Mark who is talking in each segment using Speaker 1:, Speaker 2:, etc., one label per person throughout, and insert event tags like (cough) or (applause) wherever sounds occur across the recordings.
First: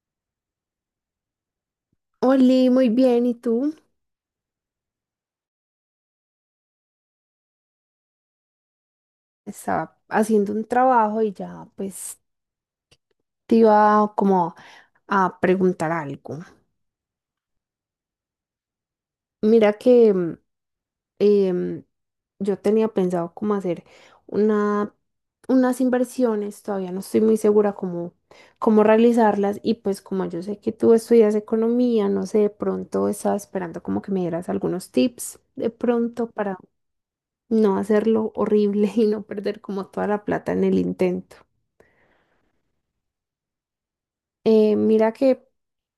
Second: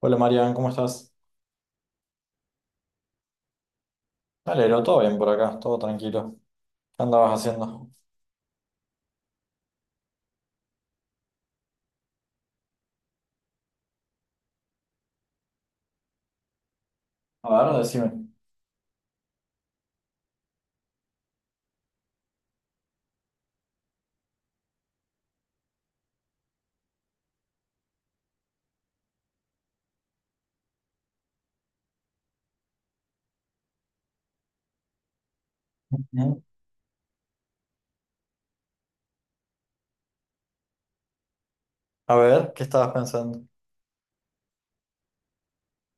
Speaker 1: Hola Marian, ¿cómo estás?
Speaker 2: Oli, muy bien, ¿y tú?
Speaker 1: Me Todo bien por acá, todo tranquilo. ¿Qué andabas haciendo?
Speaker 2: Estaba haciendo un trabajo y ya pues te iba como a preguntar algo.
Speaker 1: A ver, decime.
Speaker 2: Mira que em, yo tenía pensado como hacer una, unas inversiones, todavía no estoy muy segura cómo, cómo realizarlas, y pues como yo sé que tú estudias economía, no sé, de pronto estaba esperando como que me dieras algunos tips de pronto
Speaker 1: Ujú.
Speaker 2: para no hacerlo horrible (laughs) y no perder como toda la plata en el intento.
Speaker 1: A ver, ¿qué estabas pensando?
Speaker 2: Mira que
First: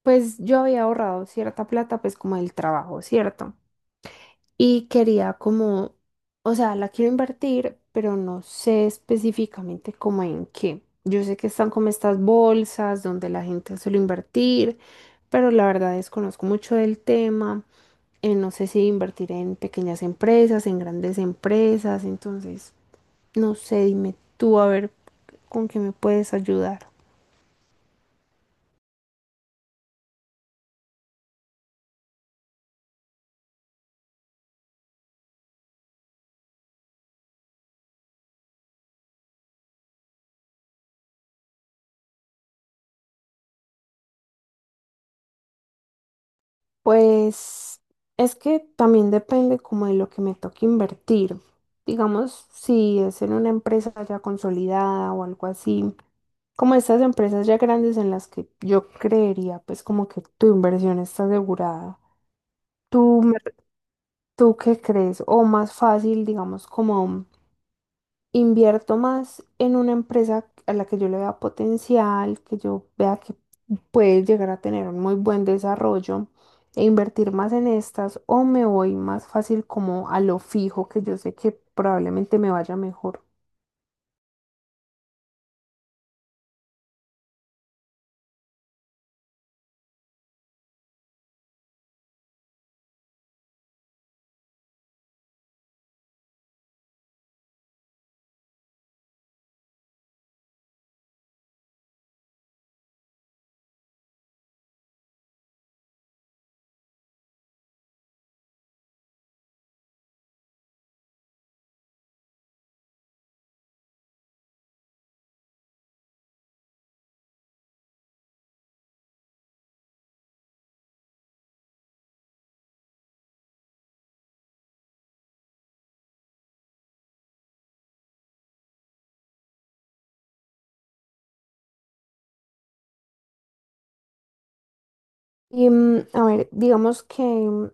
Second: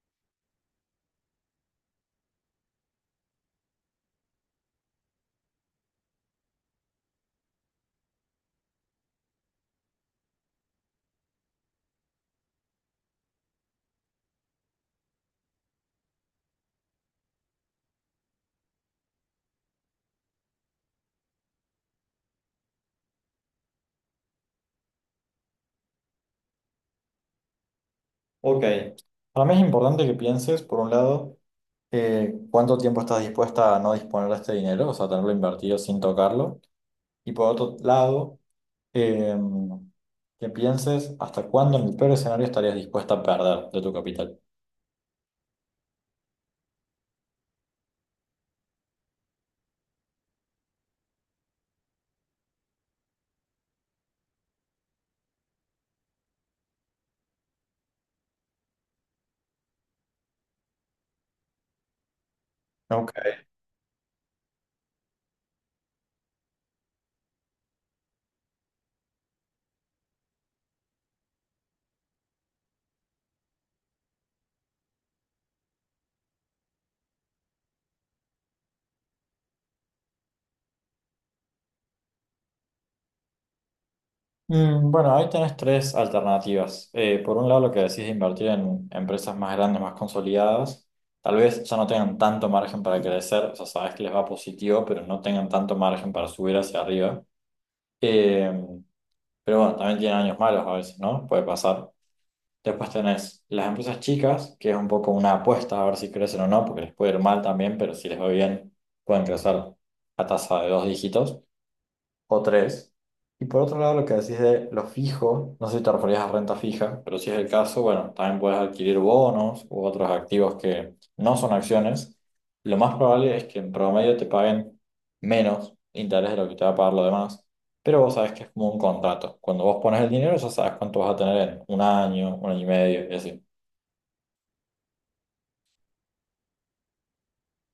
Speaker 2: pues yo había ahorrado cierta plata pues como del trabajo, ¿cierto? Y quería como, o sea, la quiero invertir, pero no sé específicamente como en qué. Yo sé que están como estas bolsas donde la gente suele invertir, pero la verdad desconozco mucho del tema. No sé si invertir en pequeñas empresas, en grandes empresas, entonces no sé, dime tú a ver con qué me puedes ayudar.
Speaker 1: Ok. Para mí es importante que pienses, por un lado, cuánto tiempo estás dispuesta a no disponer de este dinero, o sea, tenerlo invertido sin tocarlo. Y por otro lado, eh, que pienses hasta cuándo en el peor escenario estarías dispuesta a perder de tu capital.
Speaker 2: Pues es que también depende como de lo que me toque invertir. Digamos, si es en una empresa ya consolidada o algo así, como estas empresas ya grandes en las que yo creería, pues como que tu inversión está asegurada. ¿Tú,
Speaker 1: Ok.
Speaker 2: tú qué crees? O más fácil, digamos, como invierto más en una empresa a la que yo le vea potencial, que yo vea que puede llegar a tener un muy buen desarrollo e invertir más en estas, o me voy más fácil como a lo fijo que yo sé que probablemente me vaya mejor.
Speaker 1: Bueno, ahí tenés tres alternativas. Por un lado, lo que decís de invertir en empresas más grandes, más consolidadas, tal vez ya no tengan tanto margen para crecer, o sea, sabes que les va positivo, pero no tengan tanto margen para subir hacia arriba. Eh, pero bueno, también tienen años malos a veces, ¿no? Puede pasar. Después tenés las empresas chicas, que es un poco una apuesta a ver si crecen o no, porque les puede ir mal también, pero si les va bien, pueden crecer a tasa de dos dígitos o tres. Y por otro lado, lo que decís de lo fijo, no sé si te referías a renta fija, pero si es el caso, bueno, también puedes adquirir bonos u otros activos que no son acciones. Lo más probable es que en promedio te paguen menos interés de lo que te va a pagar lo demás, pero vos sabés que es como un contrato. Cuando vos pones el dinero, ya sabes cuánto vas a tener en un año y medio, y así.
Speaker 2: Y a ver, digamos que,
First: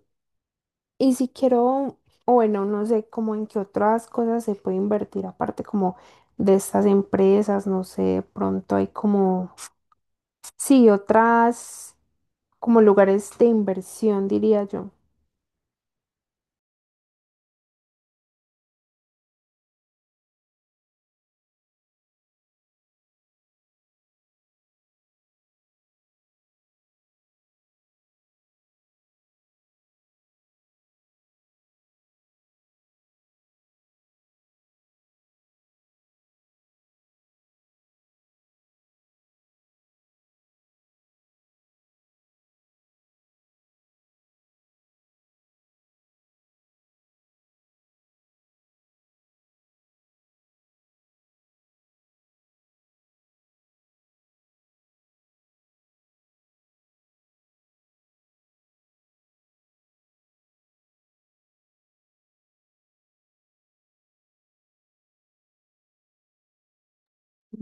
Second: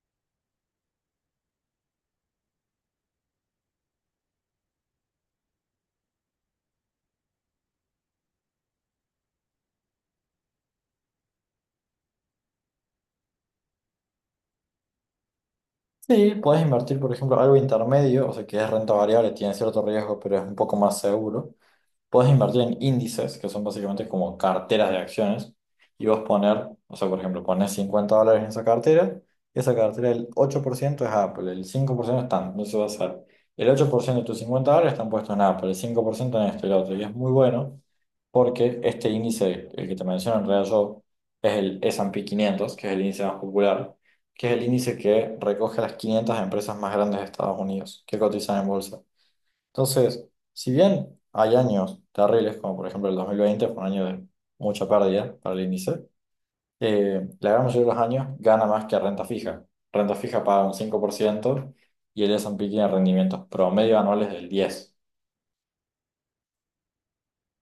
Speaker 2: y si quiero, o bueno, no sé, como en qué otras cosas se puede invertir aparte como de estas empresas, no sé, de pronto hay como, sí, otras como lugares de inversión, diría yo.
Speaker 1: Sí, podés invertir, por ejemplo, algo intermedio, o sea, que es renta variable, tiene cierto riesgo, pero es un poco más seguro. Podés invertir en índices, que son básicamente como carteras de acciones, y vos poner, o sea, por ejemplo, pones $50 en esa cartera, y esa cartera el 8% es Apple, el 5% están, no se va a hacer. El 8% de tus $50 están puestos en Apple, el 5% en esto y lo otro, y es muy bueno porque este índice, el que te menciono en realidad yo, es el S and P 500 que es el índice más popular, que es el índice que recoge las 500 empresas más grandes de Estados Unidos que cotizan en bolsa. Entonces, si bien hay años terribles, como por ejemplo el 2020 fue un año de mucha pérdida para el índice, la gran mayoría de los años gana más que renta fija. Renta fija paga un 5% y el S&P tiene rendimientos promedio anuales del 10%.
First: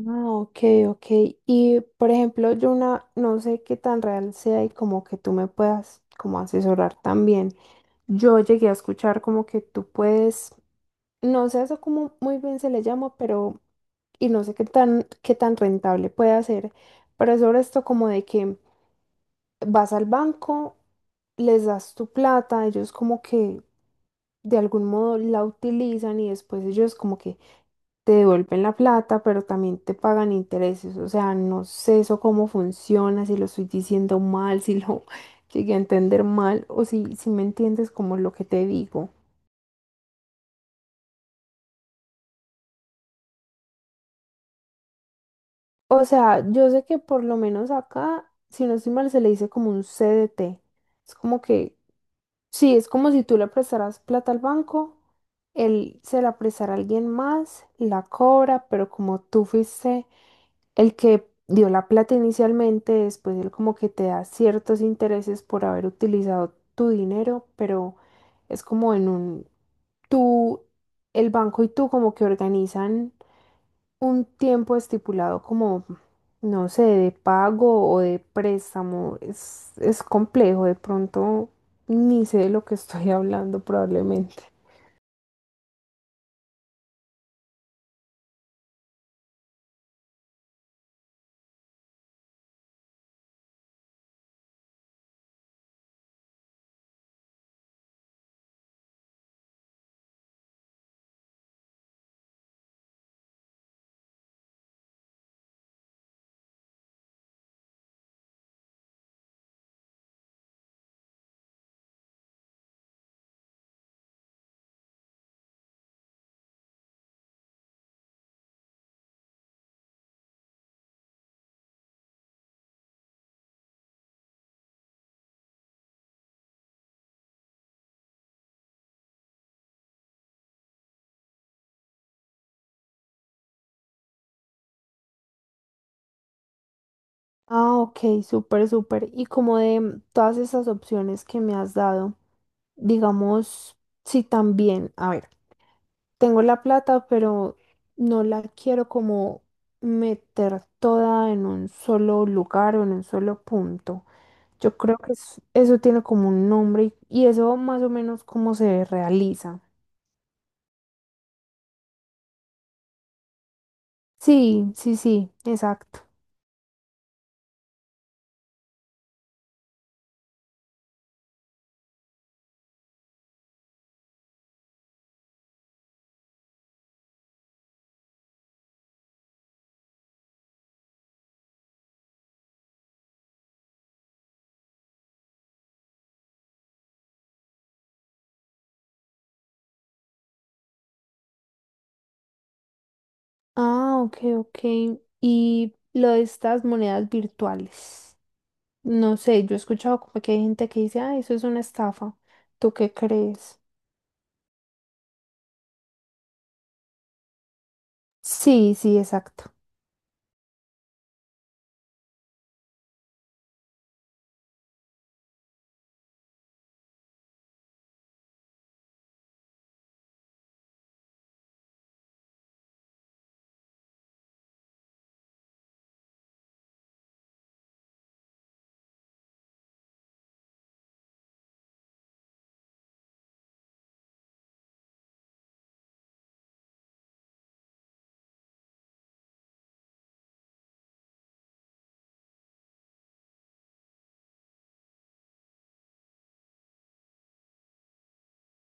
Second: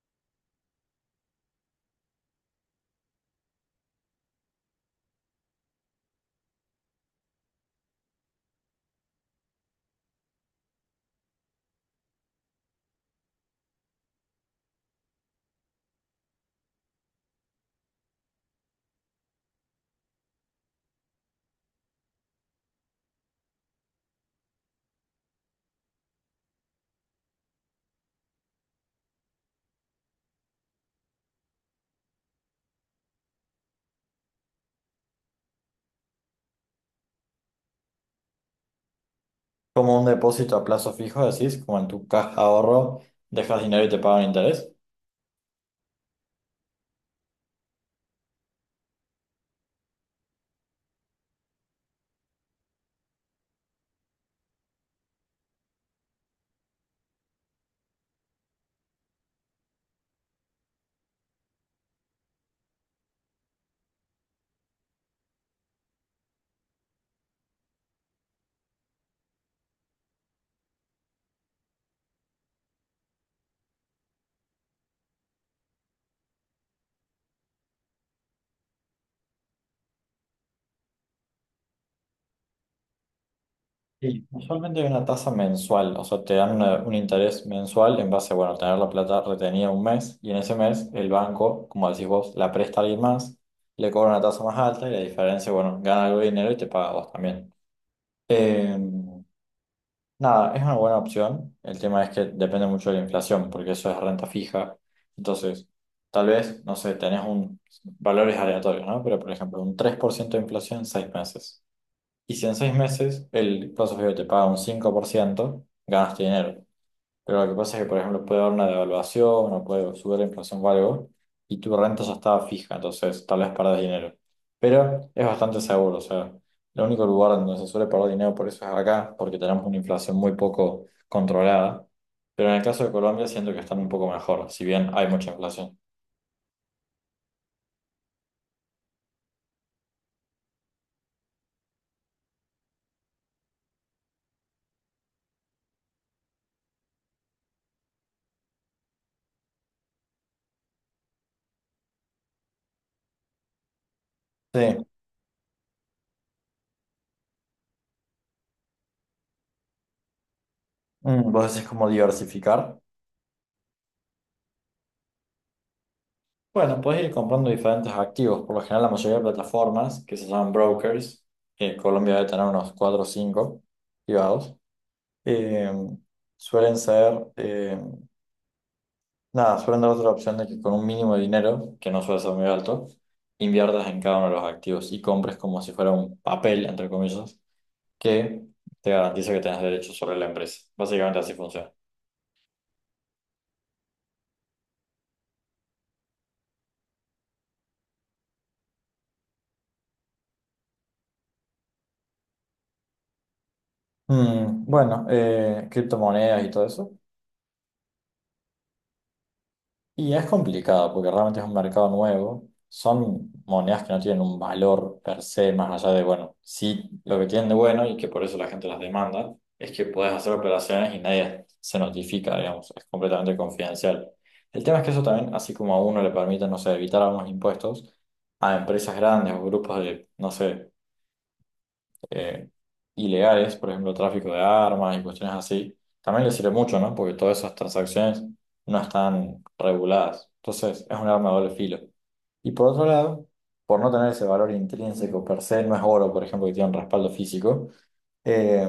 Speaker 2: Ah, ok, ok. Y por ejemplo, yo una, no sé qué tan real sea y como que tú me puedas como asesorar también. Yo llegué a escuchar como que tú puedes, no sé eso como muy bien se le llama, pero y no sé qué tan rentable puede ser, pero es sobre esto como de que vas al banco, les das tu plata, ellos como que de algún modo la utilizan y después ellos como que te devuelven la plata, pero también te pagan intereses. O sea, no sé eso cómo funciona, si lo estoy diciendo mal, si lo (laughs) llegué a entender mal o si, si me entiendes como lo que te digo.
Speaker 1: Como un depósito a plazo fijo, decís, como en tu caja de ahorro, dejas dinero y te pagan interés.
Speaker 2: O sea, yo sé que por lo menos acá, si no estoy mal, se le dice como un CDT. Es como que, sí, es como si tú le prestaras plata al banco, él se la prestara a alguien más, la cobra, pero como tú fuiste el que dio la plata inicialmente, después él como que te da ciertos intereses por haber utilizado tu dinero, pero es como en un, tú, el banco y tú como que organizan un tiempo estipulado como, no sé, de pago o de préstamo. Es complejo, de pronto ni sé de lo que (laughs) estoy hablando
Speaker 1: Y
Speaker 2: probablemente.
Speaker 1: usualmente hay una tasa mensual, o sea, te dan un interés mensual en base a, bueno, a tener la plata retenida un mes y en ese mes el banco, como decís vos, la presta a alguien más, le cobra una tasa más alta y la diferencia, bueno, gana algo de dinero y te paga a vos también. Eh, nada, es una buena opción. El tema es que depende mucho de la inflación, porque eso es renta fija. Entonces, tal vez, no sé, tenés valores aleatorios, ¿no? Pero, por ejemplo, un 3% de inflación en 6 meses. Y si en 6 meses el plazo fijo te paga un 5% ganas tu dinero. Pero lo que pasa es que, por ejemplo, puede haber una devaluación o puede subir la inflación o algo, y tu renta ya estaba fija, entonces tal vez perdés dinero. Pero es bastante seguro, o sea, el único lugar donde se suele perder dinero por eso es acá, porque tenemos una inflación muy poco controlada. Pero en el caso de Colombia siento que están un poco mejor, si bien hay mucha inflación.
Speaker 2: Ah, ok, súper, súper. Y como de todas esas opciones que me has dado. Digamos, si también, a ver, tengo la plata, pero no la quiero como meter toda en un solo lugar o en un solo punto. Yo
Speaker 1: Sí,
Speaker 2: creo que eso tiene como un nombre, y eso más o menos cómo se realiza.
Speaker 1: Vos decís como diversificar.
Speaker 2: Sí, sí, sí, exacto.
Speaker 1: Bueno, puedes ir comprando diferentes activos. Por lo general, la mayoría de plataformas que se llaman brokers, que en Colombia debe tener unos 4 o 5 privados, eh, suelen ser, nada, suelen dar otra opción de que con un mínimo de dinero, que no suele ser muy alto, inviertas en cada uno de los activos y compres como si fuera un papel, entre comillas, que te garantiza que tengas derechos sobre la empresa. Básicamente así funciona.
Speaker 2: Ah, ok, ok. Y lo de estas monedas virtuales. No sé, yo he escuchado como que hay gente que dice, ah, eso es una estafa. ¿Tú qué crees?
Speaker 1: Bueno, criptomonedas y todo eso.
Speaker 2: Sí, sí, exacto.
Speaker 1: Y es complicado porque realmente es un mercado nuevo. Son monedas que no tienen un valor per se, más allá de, bueno, sí, lo que tienen de bueno y que por eso la gente las demanda, es que puedes hacer operaciones y nadie se notifica, digamos, es completamente confidencial. El tema es que eso también, así como a uno le permite, no sé, evitar algunos impuestos, a empresas grandes o grupos de, no sé, eh, ilegales, por ejemplo, tráfico de armas y cuestiones así, también le sirve mucho, ¿no? Porque todas esas transacciones no están reguladas. Entonces, es un arma de doble filo. Y por otro lado, por no tener ese valor intrínseco per se, no es oro, por ejemplo, que tiene un respaldo físico, eh,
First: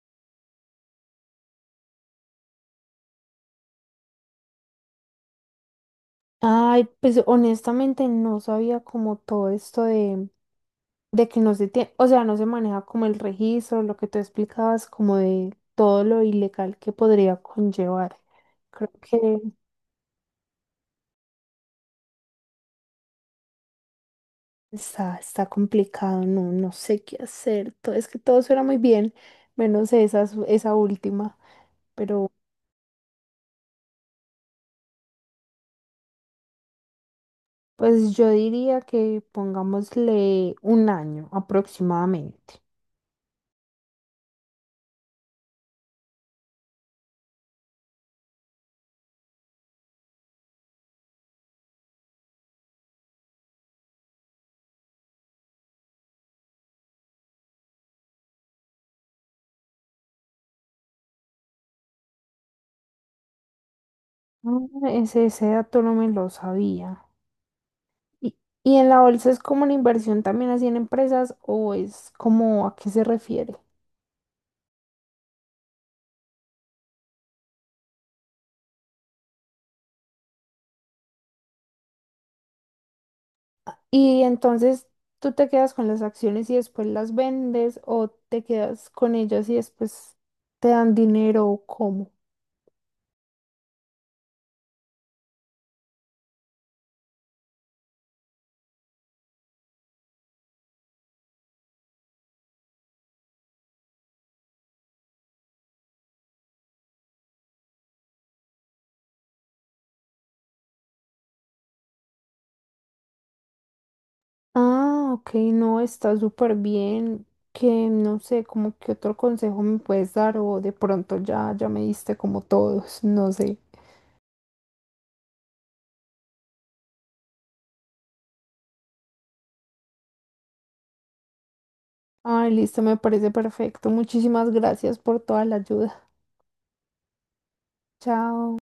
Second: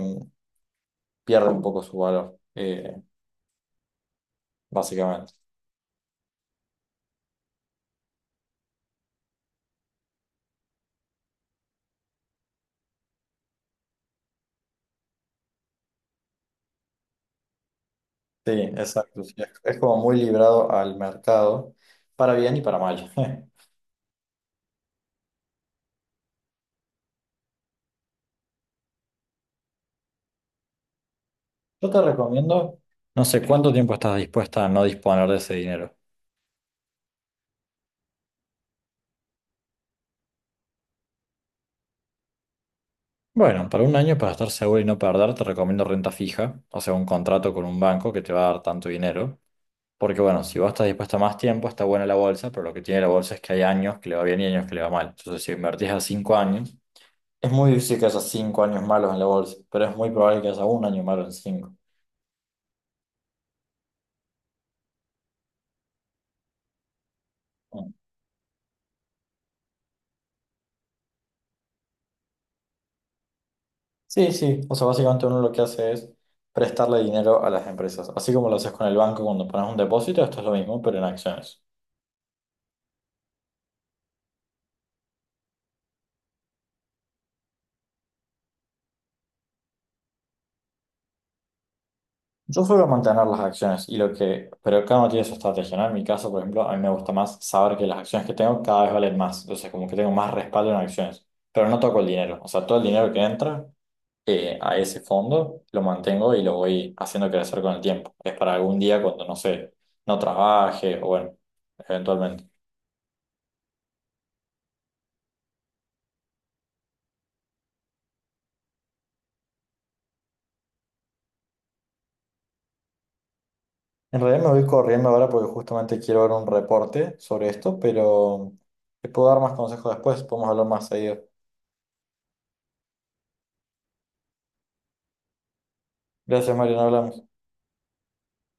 Speaker 1: pierde un poco su valor, básicamente.
Speaker 2: Ay, pues honestamente no sabía como todo esto de que no se tiene, o sea, no se maneja como el registro, lo que tú explicabas, como de todo lo ilegal que podría conllevar.
Speaker 1: Sí,
Speaker 2: Creo
Speaker 1: exacto. Sí,
Speaker 2: que
Speaker 1: Es como muy librado al mercado, para bien y para mal. (laughs)
Speaker 2: está, está complicado, no, no sé qué hacer. Todo es que todo suena muy bien, menos esa, esa última.
Speaker 1: Yo te
Speaker 2: Pero
Speaker 1: recomiendo, no sé cuánto tiempo estás dispuesta a no disponer de ese dinero.
Speaker 2: pues yo diría que pongámosle un año aproximadamente.
Speaker 1: Bueno, para un año, para estar seguro y no perder, te recomiendo renta fija, o sea, un contrato con un banco que te va a dar tanto dinero. Porque bueno, si vos estás dispuesto a más tiempo, está buena la bolsa, pero lo que tiene la bolsa es que hay años que le va bien y años que le va mal. Entonces, si invertís a 5 años, es muy difícil que haya 5 años malos en la bolsa, pero es muy probable que haya un año malo en cinco.
Speaker 2: Ah, ese dato no me lo sabía.
Speaker 1: Mm.
Speaker 2: ¿Y, y en la bolsa es como una inversión también así en empresas o es como a qué se refiere?
Speaker 1: Sí, sí, o sea, básicamente uno lo que hace es prestarle dinero a las empresas, así como lo haces con el banco cuando pones un depósito, esto es lo mismo, pero en acciones.
Speaker 2: Y entonces tú te quedas con las acciones y después las vendes, o te quedas con ellas y después te dan dinero, o cómo.
Speaker 1: Yo suelo mantener las acciones y lo que, pero cada uno tiene su estrategia, ¿no? En mi caso, por ejemplo, a mí me gusta más saber que las acciones que tengo cada vez valen más, entonces como que tengo más respaldo en acciones, pero no toco el dinero, o sea, todo el dinero que entra a ese fondo lo mantengo y lo voy haciendo crecer con el tiempo. Es para algún día cuando, no sé, no trabaje o bueno, eventualmente.
Speaker 2: Ah, ok, no, está súper bien. Que no sé, como que otro consejo me puedes dar o de pronto ya, ya me diste como todos, (laughs) no sé.
Speaker 1: En realidad me voy corriendo ahora porque justamente quiero ver un reporte sobre esto, pero te puedo dar más consejos después, podemos hablar más seguido.
Speaker 2: Ay, listo, me parece perfecto. Muchísimas gracias por toda la ayuda.
Speaker 1: Gracias, Mario, nos hablamos.
Speaker 2: Chao.